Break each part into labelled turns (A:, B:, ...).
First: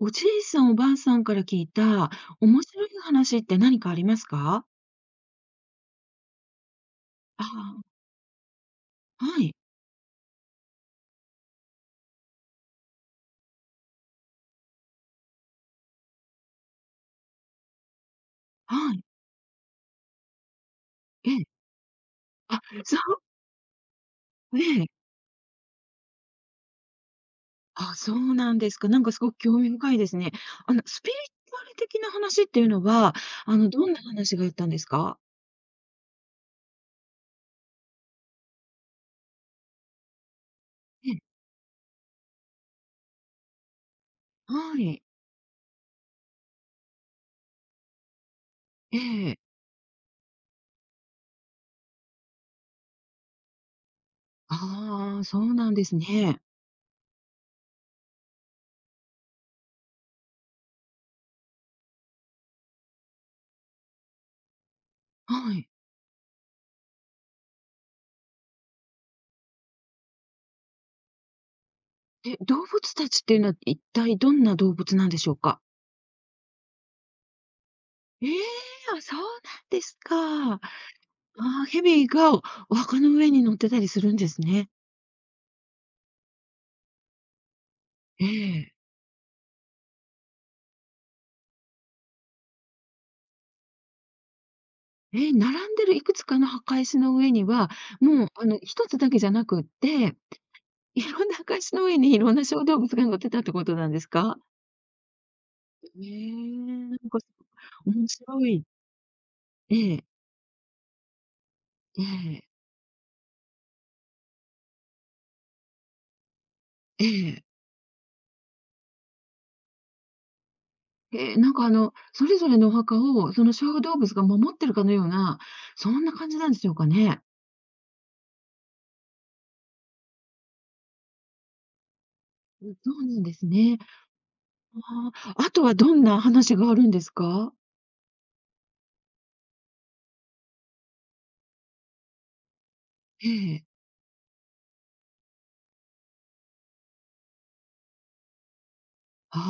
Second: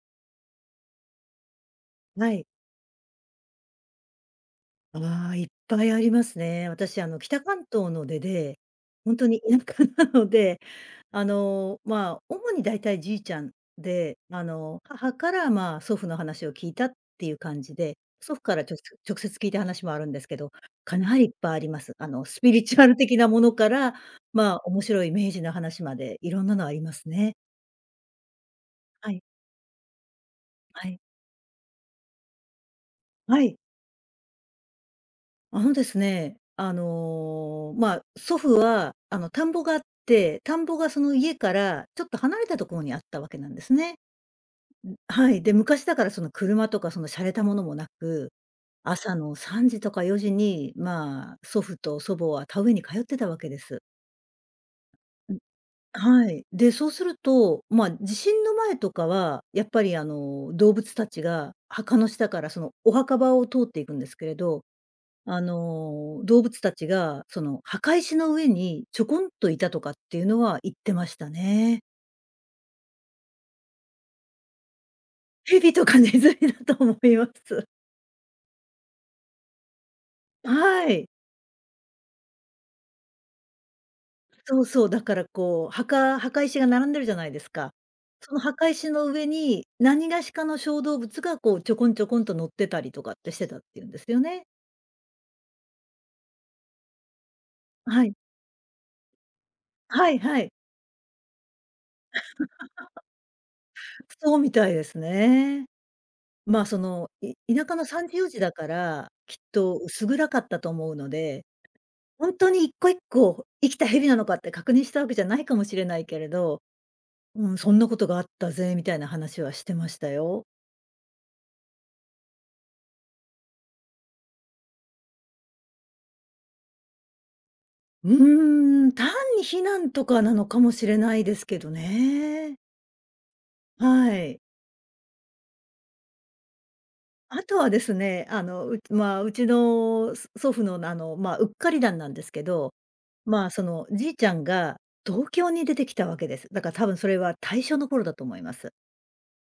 A: おじいさん、おばあさんから聞いた、
B: ない。
A: 面白い話って何かありますか？
B: ああ、いっぱいありますね。私あの、北関
A: ああ。
B: 東の出で、ほんとに
A: はい。
B: 田舎なので、あの、ま、主に大体じいちゃんで、あの母からま祖父の話を聞いたっていう感じで、祖父からちょ
A: はい。
B: 直接聞いた話もあるんですけど、かなりいっ
A: うん。
B: ぱいあります。あのスピ
A: あ、
B: リチュアル
A: そう
B: 的なものからま、面
A: ええ。
B: 白い明治の話までいろんなのありますね。
A: あ、そうなんですか。なん
B: は
A: かす
B: い。
A: ごく興味深いですね。あの
B: はい。
A: スピリチュアル的な話っていうのは、
B: はい。
A: あのどんな話があったんですか？
B: あのですね、あの、ま、祖父は、あの田んぼがあって、田んぼがそ
A: え
B: の
A: え。
B: 家からちょっと離れたところにあったわけなんですね。
A: はい。
B: はい、で、昔だからその車とかその洒落たものもなく、朝
A: え
B: の
A: え。
B: 3時とか4時にま、祖父と祖母は田植えに通ってたわけです。
A: ああ、
B: うん、
A: そうなんです
B: は
A: ね。
B: い。で、そうするとま地震の前とかは、やっぱりあの、動物たちが墓の下からそのお墓場を通っていくんですけれど、あ
A: はい。
B: の動物たちがその墓石の上にちょこんといたとかっていうのは言ってましたね。
A: え、動物たちっていうのは一体どんな動物なんでしょうか？
B: 蛇とかネズミだと思います。
A: ええ、あ、そうなんですか。あ
B: はい。
A: あ、蛇がお墓の上に乗ってたりするんです
B: そう
A: ね。
B: そう。だからこう、墓墓石が並んでるじゃないですか。
A: え
B: その
A: え。
B: 墓石の上に、何がしかの小動物が、こう、ちょこんちょこんと乗ってたりとかってしてたって言うんですよね。
A: え、並んでるいくつかの墓石の上には、
B: あ、はい。
A: もう、あの1つだけじゃなくっ
B: は
A: て、
B: いはい。
A: いろんな墓石の上に色んな小動物 が乗ってたってことなんです
B: そ
A: か？
B: うみたいですね。
A: へえ、
B: ま、そ
A: なん
B: の、
A: か、
B: い田舎のさ
A: 面
B: んじ4時
A: 白
B: だ
A: い。
B: から、きっと
A: ええ。
B: 薄暗かったと思うので、
A: え
B: ほん
A: え。
B: とに1個1個、生きた蛇なのかって確認したわけじゃないかもしれないけれど、
A: ええ。
B: うん。「そんなことがあったぜ」みたいな話はしてましたよ。
A: ええ、なんか、あの、それぞれのお墓を、その小動物が守ってるかのような、そんな感じなんでしょうかね。
B: うーん。単に避難とかなのかもしれないですけどね。
A: うん。そうなんですね。
B: はい。
A: ああ、あとはどんな話があるんです
B: あ
A: か？
B: とはですね、あの、うまあ、うちの、そ祖父の、あのま、うっかり談なんですけど。
A: え
B: まあ、そ
A: え。
B: のじいちゃんが、東京に出てきたわけです。だから多分それは大正の頃だと思います。
A: あ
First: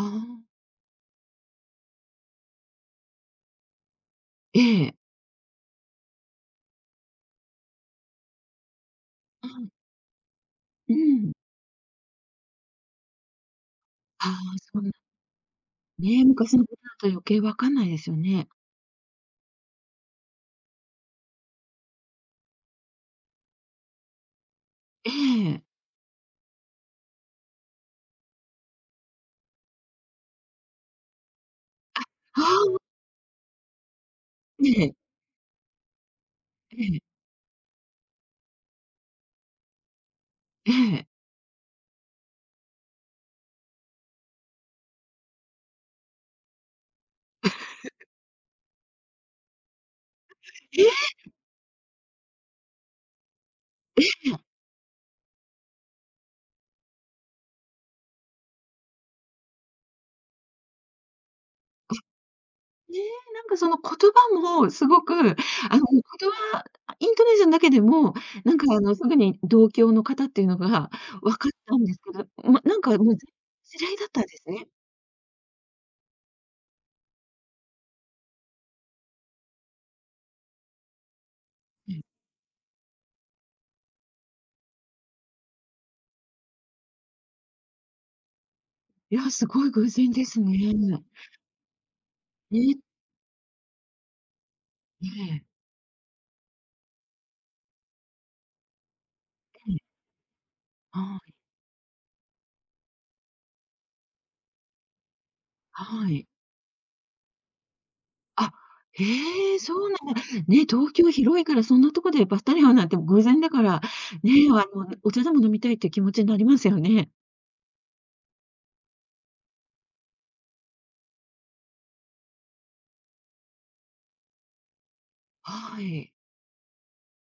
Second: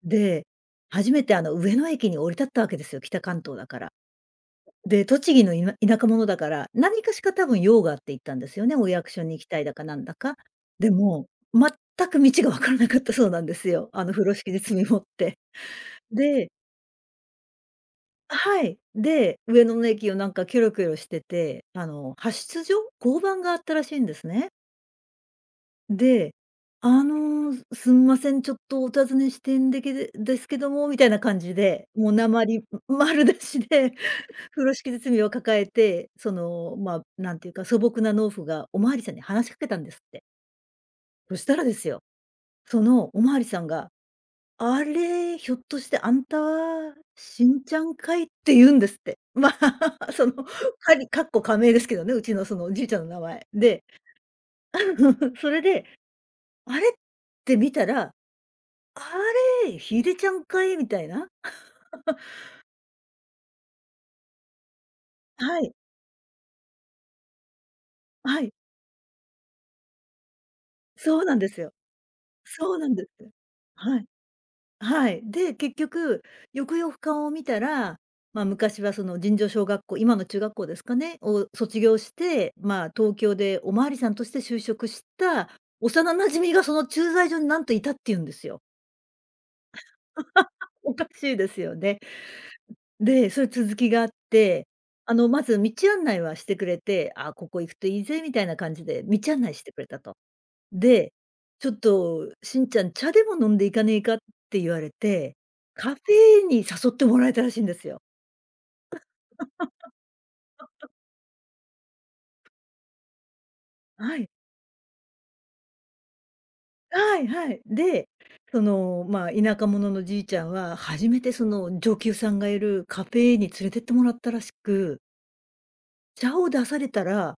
A: あ。
B: で、初めてあの上野駅に降り立ったわけですよ、北関東だから。
A: ええ。
B: で、栃木のいな田舎者だから、何かしか多分用があって行ったんですよね、お役所に行き
A: う
B: たい
A: ん。
B: だかなんだか。で
A: う
B: も、
A: ん。
B: 全く道が分からなかったそうなんですよ。あの風
A: あ
B: 呂
A: あ、
B: 敷で
A: そう
B: 積
A: なん
B: もって。
A: ね、
B: で
A: 昔のことだと余計分かんないですよ
B: あ、
A: ね。
B: はい。で、上野の駅をなんかキョロキョロしてて、あの派出所、交番があったらしいんですね。
A: ええ。
B: で「あの、すんません、ちょっとお尋ねしてんでけでですけども」な感じで、もう
A: あ、
B: 訛
A: は
B: り、ん、
A: あ。
B: 丸出しで、風呂
A: え
B: 敷
A: え。
B: 包みを抱えて、そ
A: え
B: の、
A: え。
B: ま、なんていうか、素朴な農夫がお巡りさんに話しかけたんですって。
A: ええ。
B: そしたらですよ、そのお巡りさんが「あれ、ひょっとしてあんた、しんちゃん かい」って言うんですって。まあ、その、
A: ええ！
B: 仮括弧仮名ですけどね、うちのそのおじいちゃんの名前。で、
A: ええ、や。
B: あん、それであれって見たら「あれ、ヒデちゃんかい」みたいな。
A: あ、ね、なんかその言葉も凄く、あの、言
B: はい。
A: 葉あ、イントネーションだけでも、
B: あ、はい。
A: なんかあの、すぐに同郷の方っていうのが
B: そう
A: 分
B: なんで
A: かっ
B: すよ。
A: たんですけど、ま、
B: そ
A: な
B: う
A: ん
B: なん
A: か
B: です。
A: もう、ぜん知り合い
B: はい。
A: だったんですね。
B: はい。で、結局、よくよく顔を見たら、ま、昔はその尋常小学校、今の中学校ですかね、を卒
A: う
B: 業
A: ん。
B: して、ま、東京でお巡りさんとして就職した幼馴染みが、その駐在所になんと居たって言うんですよ。
A: いや、すごい偶然です
B: お
A: ね。
B: かしいですよね。
A: え。
B: で、それ続きがあって、
A: え
B: あの、ま
A: え。
B: ず道案内はしてくれて、「ああ、ここ行くといいぜ」みたいな感じで、道案内して
A: うん。
B: くれたと。で、
A: はあ。
B: 「ちょっとシンちゃん、茶でも飲んで行かねえか？」って言われて、カフ
A: はい。
B: ェーに誘ってもらえたらしいんですよ。
A: あ、へえ、そうなんだ。ね、東京広いから、そんなとこでばったり会うなんて、偶然だから、
B: はい。
A: ね、あのお茶でも飲みたいっていう気持ちになりますよね。
B: はいはい。で、そのまあ田舎者のじいちゃんは、初めてその女給さんがいるカフェーに連れてってもらったらしく
A: はい。
B: 「茶を出されたら、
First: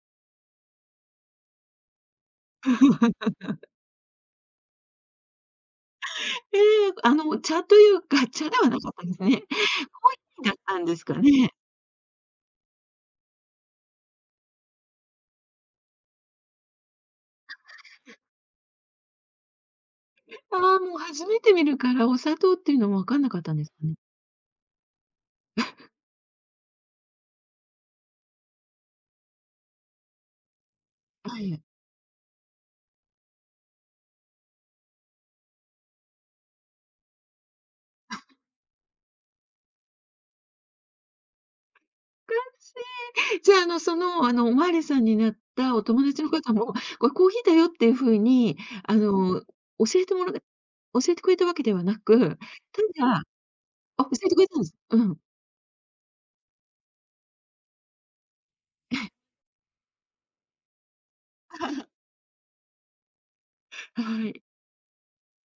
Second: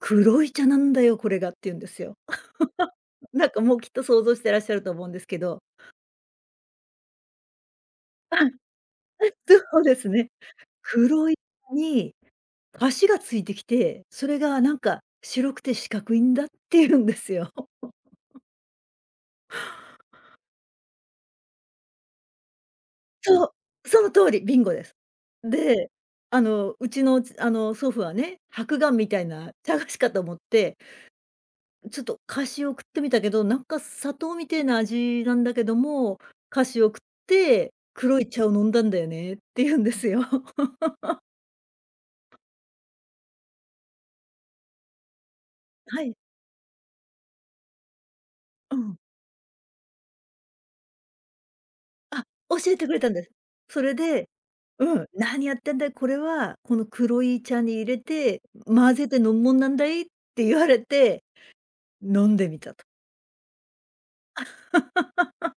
B: 黒い茶なんだよ、これが」言うんですよ。なんか もうきっと想像してらっしゃると思うんですけど。
A: ええ、あの茶というか、
B: ああ。
A: 茶ではなかったんですかね。コー
B: そうですね。
A: ヒーだったんですか
B: 「黒い
A: ね。
B: 茶に菓子が付いてきて、それがなんか白くて四角いんだ」って言うんですよ。
A: ああ、もう初めて見るから、お砂糖っていうのも分かんなかっ
B: そ
A: た
B: う、
A: んですかね。
B: その通り、ビンゴです。で、あの、うちのちあの祖父はね、はくがんみたいな茶菓子かと思って
A: はい。
B: 「ちょっと菓子を食ってみたけど、なんか砂糖みてえな味なんだけども、菓子を食って、黒い茶を飲んだんだよね」って言うんですよ。
A: かしい。じゃあ、あのその、あの、お巡りさんになったお
B: は
A: 友
B: い。
A: 達の方も、これコーヒーだよっていう風に
B: う
A: あ
B: ん。
A: の、教えてもら教えてくれたわけではなく、
B: あっ、教え
A: た
B: てくれたん
A: だ
B: です。それ
A: あ、教え
B: で、
A: てくれたんです。
B: う
A: う
B: ん、
A: ん。
B: 「何やってんだよ、これは、この黒い茶に入れて、混
A: え
B: ぜ
A: え。
B: て飲むもんなんだい」って言われて 飲んでみたと。
A: はい。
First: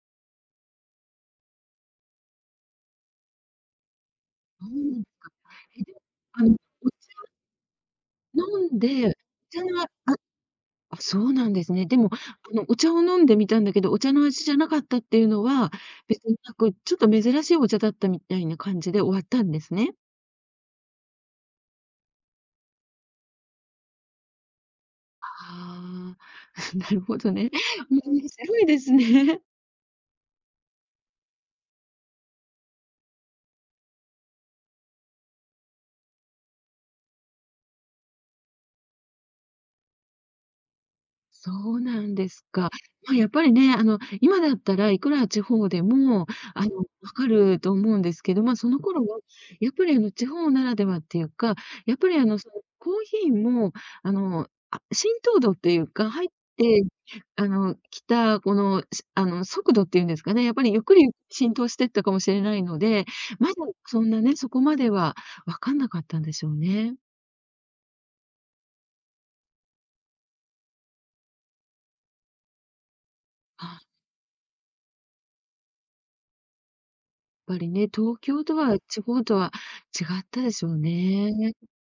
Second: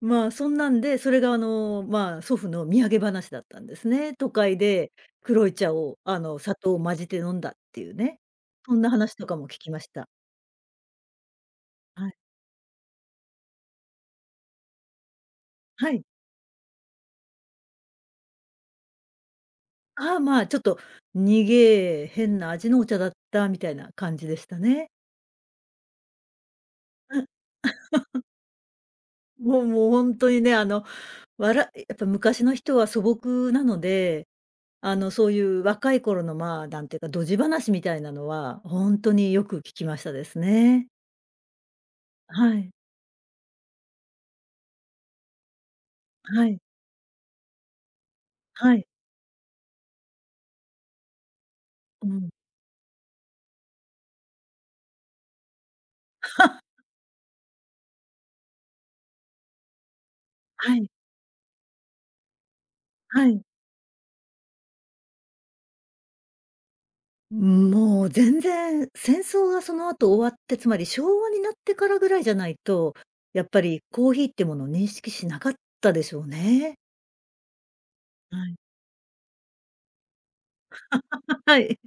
B: まあ、そんなんで、それがあの、まあ祖父の土産話だったんですね。都会
A: そう
B: で
A: ですか。
B: 黒い茶
A: え、で
B: を
A: も、
B: あの、
A: あの
B: 砂糖を
A: う
B: 混じ
A: ち
B: て
A: は
B: 飲んだっていうね。
A: 飲
B: そ
A: ん
B: んな
A: で、お
B: 話とかも聞
A: 茶
B: きま
A: のあ
B: した。
A: あ、そうなんですね。で
B: は
A: も、
B: い。
A: あのお茶を飲んでみたんだけど、お茶の味じゃなかったっていうのは、
B: はい。
A: 別になく、ちょっと珍しいお茶だったみたいな感じで終わったんですね。
B: ああ、まあ、ちょっと「にげえ、変な味のお茶だった」みたいな感じでしたね。
A: ああ、なるほ
B: うん。
A: どね。面白いですね。
B: もうもう、ほんとにね、あの、わらやっぱ昔の人は素朴なので、あのそういう若い頃のまあ、なんていうか、ドジ話みたいなのは、ほんとによく聞きましたですね。
A: そうなんです
B: は
A: か。
B: い。
A: ま、やっぱりね、あの今だったらいくら地方でも
B: はい。
A: あの分かると思うんですけど、ま、そ
B: は
A: の
B: い。
A: 頃は、やっぱりあの地方ならではっていうか、やっぱ
B: う
A: りあ
B: ん。
A: のそのコーヒーも、あの、あ、浸透度っていうか、入っ てあの来たこの、しあの、速度って言うんですかね、やっぱり
B: は
A: ゆっ
B: い。
A: くりゆ浸透してったかもしれないので、
B: はい。
A: まだそんなね、そこまでは分かんなかったんでしょうね。
B: うん、もう全然戦争がその後終わって、つまり昭和になってからぐらいじゃないと、やっぱり
A: あ。
B: コーヒーってもの認識しなかったでしょうね。
A: やっぱりね、東京
B: は
A: と
B: い。
A: は、地方とは違ったでしょうね。
B: はい。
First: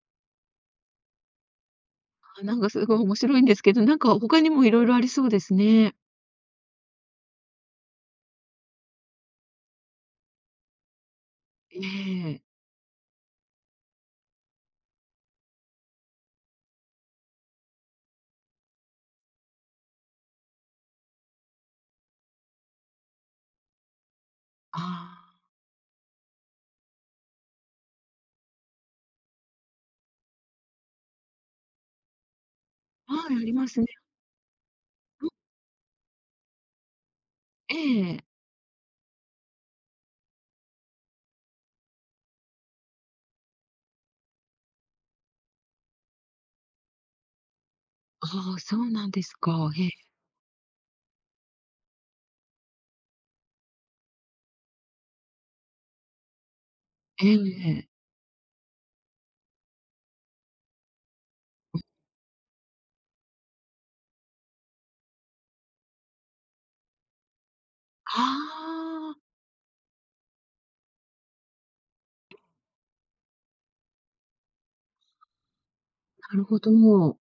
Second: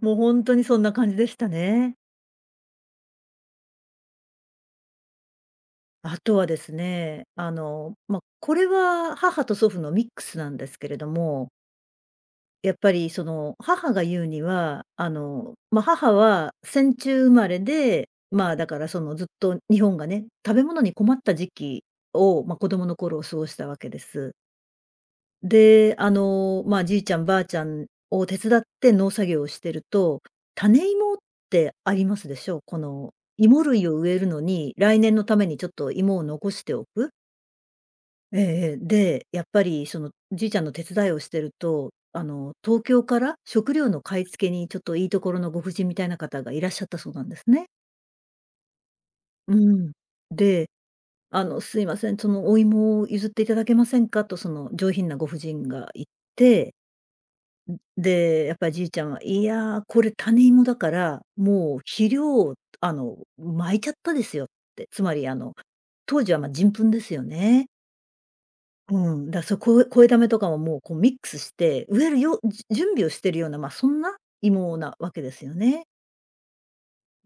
B: もうほんとにそんな感じでしたね。
A: あ、何か凄い面白いんですけど、何か、他にもいろいろありそうですね。
B: あとはですね、あの、ま、これは母と祖父のミックスなんですけれども。
A: ええ。
B: やっぱりその、母が言うには、あのま、母は戦中生まれで、まあだからその、ずっと日本がね、食べ物に困った時期を、ま、子供の頃を過ごしたわけです。
A: ああ。
B: で、あの、ま、じいちゃん、ばあちゃんを手伝って農作業をしてると、種芋ってありますでしょ。この、
A: はい、あり
B: 芋
A: ますね。
B: 類を植えるのに、来年の
A: うん。
B: ためにちょっと芋を残しておく。
A: ええ。
B: ええええ、で、やっぱりそのじいちゃんの手伝いをしてると、あの、東京から食料の買い付けに、ちょっといいところのご婦人みたいな方が、いらっしゃったそうなんですね。
A: ああ、そうなんです
B: う
A: か？へ
B: ん。
A: え。
B: で「あの、すいません、そのお芋を譲っていただけませんか？」と、その上品なご婦人が言って。
A: えう、ええ。
B: ん、で、やっぱ爺ちゃんは「いや、これ種芋だから、もう
A: うん。
B: 肥料をあの、巻いちゃったですよ」って、つまりあの、当時はま、人糞ですよね。
A: あ
B: う
A: あ。
B: ん、だ、そう肥肥溜めとかも、もうこうミックスして、植えるようん、じゅ準備をしてるような、ま、そんな芋なわけですよね。
A: なるほど。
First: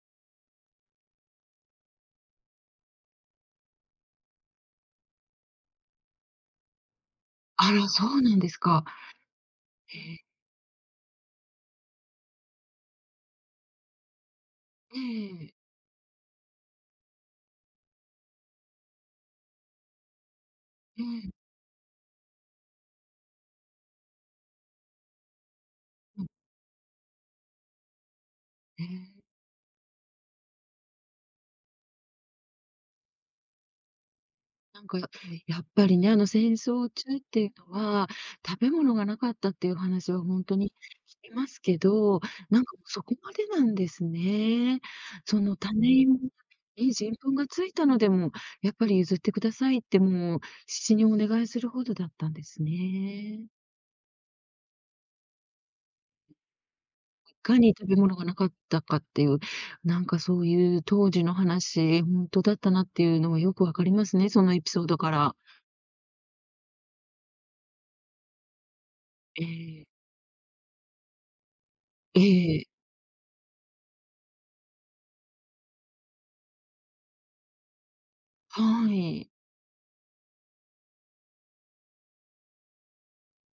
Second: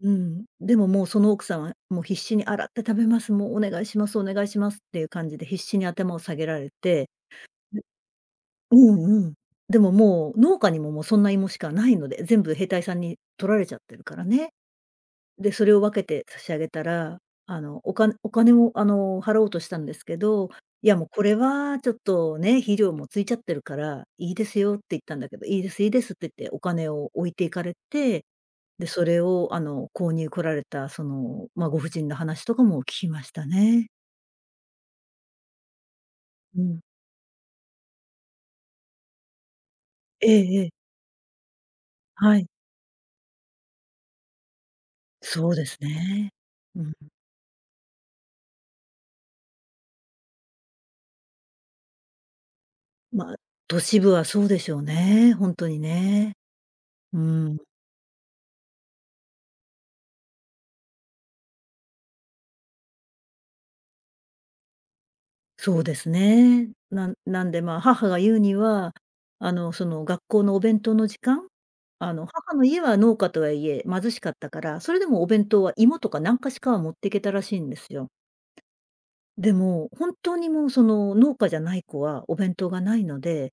B: うん、でももうその奥さんは、もう必死に「洗って食べます、もうお願いします、お願いします」っていう感じで必死に頭を下げられて
A: あら、そうなんです
B: う
A: か。
B: ん、うんうん。でも、
A: へえ。
B: もう、農家にも、もうそんな芋しかないので、全部兵隊さんに取られちゃってるからね。
A: ええええええ。
B: で、それを分けて差し上げたら、あの、おかんお金を、あの、払おうとしたんですけど、「いや、
A: え
B: もうこ
A: え。
B: れはちょっとね、肥料もついちゃってるから、いいですよ」って言ったんだけど、「いいです、いいです」っ
A: う
B: て
A: ん。
B: 言って、お金を置いて行かれて、
A: え
B: で、そ
A: え。
B: れを、あの、購入来られた、その、ま、ご婦人の話とかも聞きましたね。
A: なんか、やっぱりやっぱりね、あの戦
B: うん。
A: 争中っていうのは、食べ物が無かったっていう話は
B: え
A: ほんと
B: ええ
A: に
B: え。
A: 聞きますけど、
B: はい。
A: なんかそこまでなんですね。そ
B: そう
A: の
B: です
A: 種芋
B: ね、うん。
A: に人糞がついたのでも、やっぱり譲ってくださいってもう必死にお願いするほどだったんです
B: ま、
A: ね。
B: 都市部はそうでしょうね、ほんとにね。う
A: い
B: ー
A: か
B: ん。
A: に食べ物が無かったかっていう、なんかそういう当時の話、ほんとだったなっていうのはよく分かりますね、そのエピソードから。
B: そうですね。なんなんでまあ母が言うには、
A: え
B: あの、
A: え。
B: その学校のお弁当の時間あ
A: え
B: の母の
A: え。
B: 家は農家とはいえ、貧しかったから、それでもお弁当は芋とかなんかしかは持ってけたらしいんですよ。
A: はい。
B: でも、本当にもうその農家じゃない子はお弁当がないので、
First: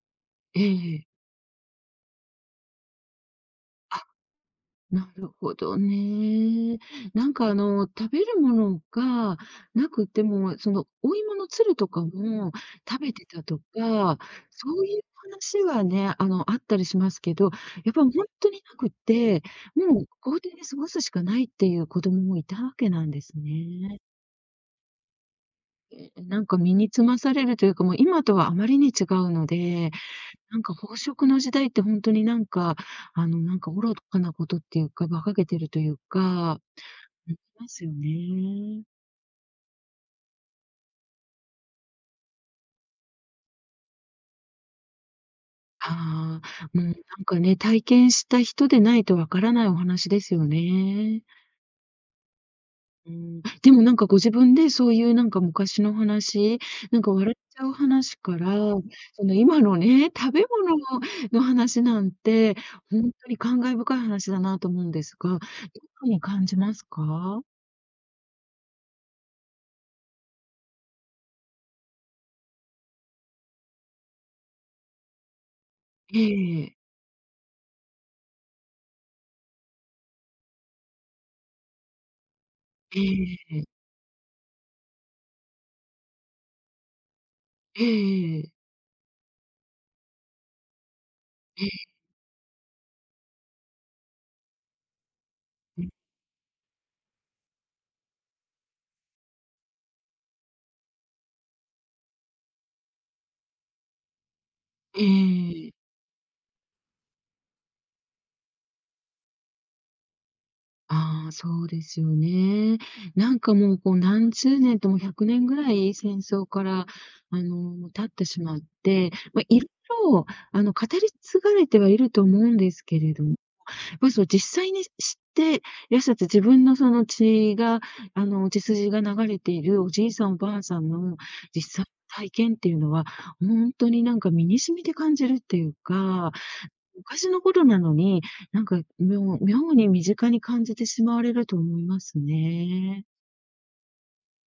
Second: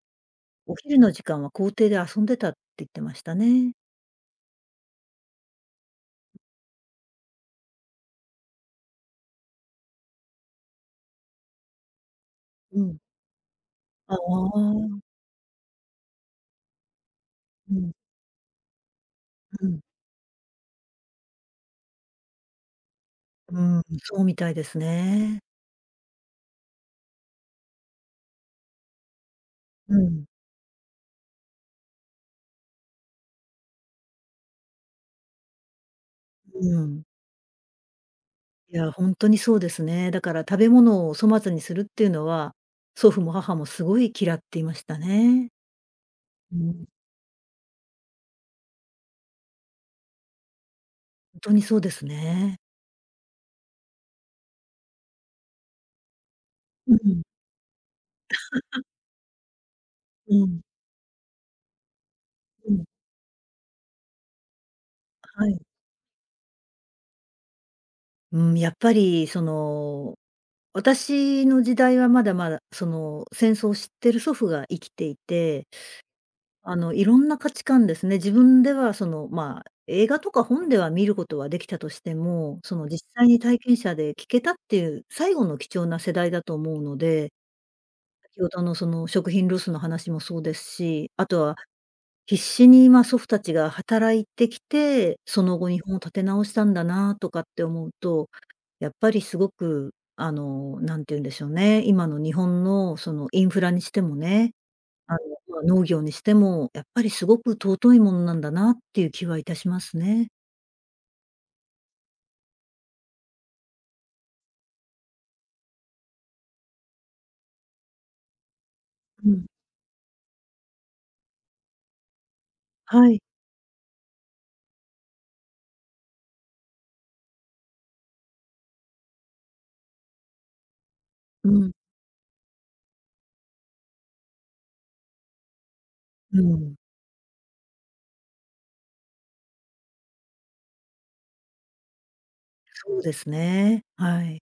A: え
B: お昼
A: え。
B: の時間は校庭で遊んでたって言ってましたね。
A: あ、なるほどね。なんかあの、食べるものが無くてもう、そのお芋のつるとかも
B: うん。
A: 食べてたと
B: あ
A: か、そう
B: あ。
A: いう話はね、あのあったりしますけど、
B: うん。
A: やっぱほんとになくって、
B: うん。
A: もう校庭で過ごすしかないっていう子供もいたわけなんです
B: うーん、
A: ね。
B: そうみたいですね。
A: なんか身につまされるというか、もう今とはあまりに違うので、
B: うん。
A: なんか飽食の時代ってほんとになんか、あのなんか愚かなことっていうか、馬鹿げてるというか、
B: うん。
A: ん、ますよ
B: い
A: ね。
B: や、ほんとにそうですね。だから食べ物を粗末にするっていうのは、祖父も母もすごい嫌っていましたね。
A: は
B: う
A: あ。もう、
B: ん。
A: なんかね、体験した人でないと分からないお話ですよね。
B: んとにそうですね。
A: うん、でも何かご自分でそういうなんか昔の話、
B: う
A: なんか
B: ん。
A: 笑っちゃう話から、その今のね、食
B: う
A: べ
B: ん。
A: 物の、の話なんて、
B: うん。
A: ほんとに感慨深い話だなと思うんですが、どう
B: はい。
A: ゆうふうに感じますか？
B: うーん、やっぱりその、私の時代はまだまだ、その戦争を知ってる祖父が生きていて。
A: ええ。
B: あの色んな価値観ですね、自分ではそのまあ、映画とか本では見ることはできたとしても、その
A: え
B: 実際に体
A: え。
B: 験者で聴けたっていう、最後の貴重な世代だと思うので
A: えええ
B: 先ほ
A: え。
B: どのその食品ロスの話もそうですし、あとは、
A: ええ。
B: 必死にまあ祖父たちが働いてきて、その後日本立て直したんだなとかって思うと、やっぱり凄く、あの何て言うんでしょうね、今の日本のそのインフラにしてもね、あのまあ
A: ええ。
B: 農業にしても、やっぱり凄く尊いものなんだなっていう気はいたしますね。
A: ああ、そうですよね。なんかもう、こう何十年とも100年ぐらい、戦争からあの、経ってしまって、
B: う
A: ま、
B: ん。
A: 色々あの、語り継がれてはいると思うんですけ
B: は
A: れ
B: い。
A: ど、ま、そう実際に知って、やそて自分のその血が、あの、血筋が流れているおじいさん、おばあさんの
B: うん。
A: 実際体験っていうのは、ほんとになんか身に染みて感じるっていうか、
B: うん。
A: 昔のことなのに、なんかみょう妙に身近に感じてしまわれると思います
B: そう
A: ね。
B: ですね。はい。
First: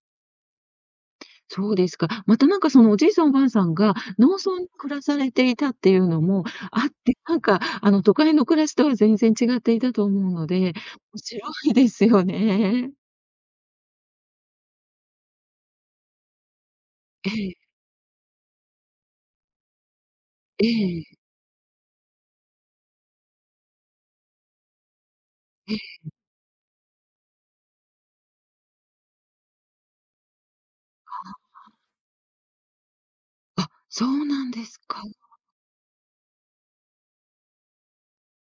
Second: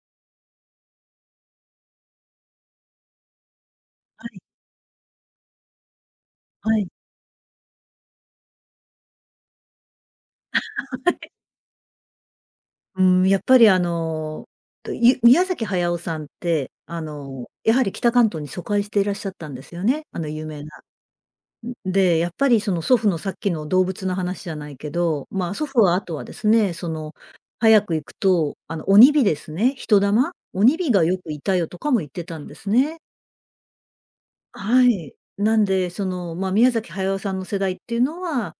A: そうですか。またなんか、そのおじいさんおばあさんが、
B: は
A: 農
B: い。
A: 村暮らされていたっていうのも
B: は
A: あ
B: い。
A: って、なんかあの、都会の暮らしとは全然違っていたと思うの で、
B: は
A: お
B: い。
A: しろいですよね。
B: うん、やっぱりあの、とゆ宮崎駿さんって、あ
A: え
B: の、
A: え。
B: やはり北関東に疎開していらっしゃったんですよね、あの有名な。
A: ええ。
B: うん、で、やっぱりその祖父のさっきの動物の話じゃないけど、まあ、祖
A: ええ。
B: 父は
A: うん。
B: 後はですね、その、早く行くと、あの、鬼火ですね、人魂？「鬼火がよ
A: あ
B: く
A: あ。
B: いたよ」
A: あ。
B: とかも言ってたんですね。
A: あ、そうなんです
B: は
A: か。
B: い。なんで、その、まあ宮崎駿さんの世代っていうのは、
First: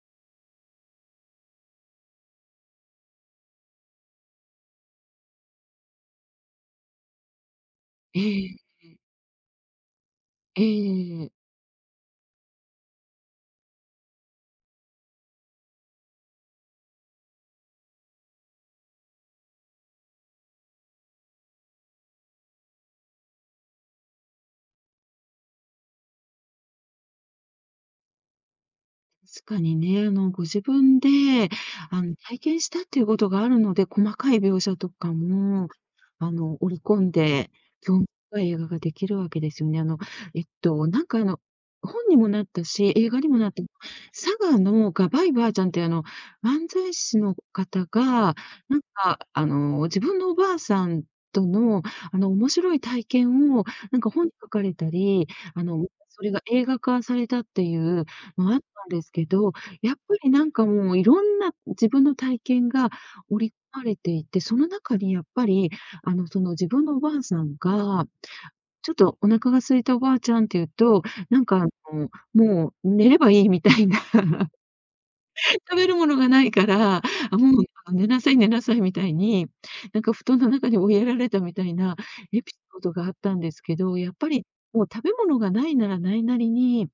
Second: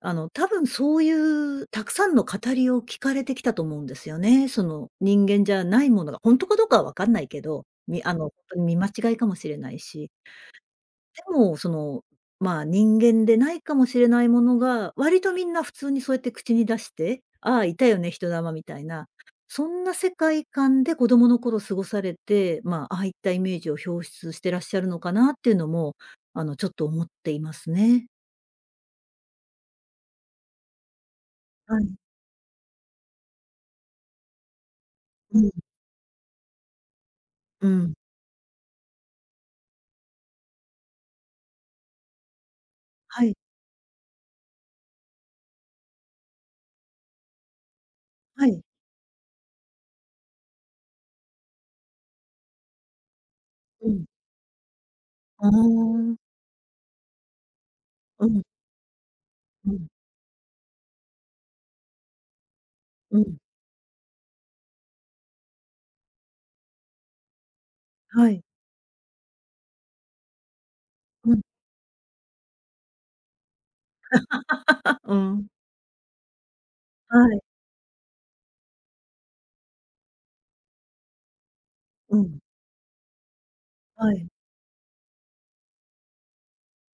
B: あのたぶん、そういうたくさんの語りを聞かれてきたと思うんですよね。その人間じゃないものが、本当かどうかは分かんないけど、みあ
A: え
B: のとに見間
A: え。
B: 違いかもしれないし。
A: ええええ
B: で
A: ええ。
B: も、そのまあ人間でないかもしれないものが、割とみんな普通にそうやって口に出して「ああ、いたよね、人魂」みたいな、そんな世界観で子供の頃過ごされて、まあ、ああいったイメージを表出してらっしゃるのかなっていうのも、あのちょっと思っていますね。
A: 確かにね、あのご自分で
B: はい。
A: あの体験したっていうことがあるので、細かい描写とか
B: うん。
A: もあの織り込んで
B: うん。
A: 興深い映画ができるわけですよね。あの、えっとなんかあの本にもなったし、映画
B: は
A: に
B: い。
A: もなって、佐賀のがばいばあちゃんっていうあの、漫才師の方が、
B: はい。
A: なんかあの自分のおばあさんとの、あの面白い体験を、
B: う
A: なん
B: ん。
A: か本に書かれたり、
B: う
A: あの、
B: ーん。
A: それが映画化されたっていう
B: うん。
A: のあったんですけど、
B: うん。
A: やっぱりなんかもう色んな自分の体験が
B: うん。
A: 織り込まれていて、その中にやっぱり、あの、その自分のおばあさんが、
B: はい。
A: ちょっと「お腹が空いた、おばあちゃん」っていうと、
B: う
A: な
B: ん。
A: んかあの、もう「寝ればいい」みたいな。
B: うん。
A: 食べるものが無いから
B: はい。
A: 「もう寝なさい寝なさい」みたいに、なんか布団の中に追いやられたみたいな
B: うん。
A: エピソードがあったんですけど、や
B: は
A: っ
B: い。
A: ぱり、もう食べ物が無いなら無いなりに、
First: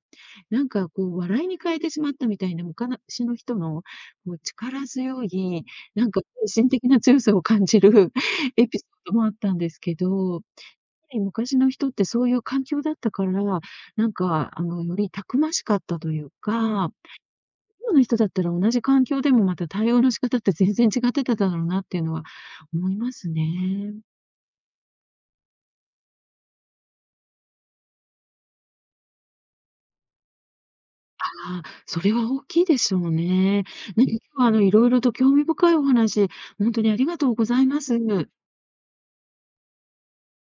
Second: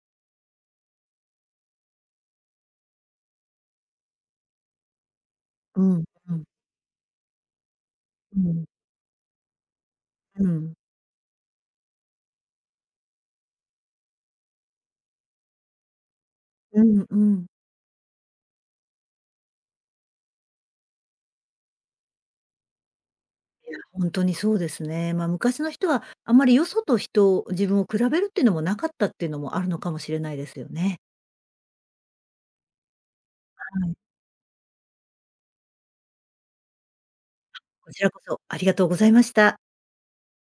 A: なんかこう笑いに変えてしまったみたいな、むかなしの人の、こう力強い、
B: うん
A: なんか
B: うん。
A: 精神的な強さを感じる
B: うん。
A: エピソードもあったんですけど、やっ
B: う
A: ぱ
B: ん。
A: り昔の人ってそういう環境だったから、なんかあの、よりたくましかったという
B: う
A: か、
B: んうん。
A: 今の人だったら、同じ環境でも、また対応の仕方って全然違ってただろうなっていうのは思います
B: いや
A: ね。
B: 本当にそうですね。まあ昔の人はあまりよそと人を、自分を比べるっていうのも無かったっていうのもあるのかもしれないですよね。
A: ああ、それは大きいでしょうね。
B: はい。
A: うは、あの、色々と興味深いお話、ほんとにありがとうございま
B: こちらこ
A: す。
B: そ、ありがとうございました。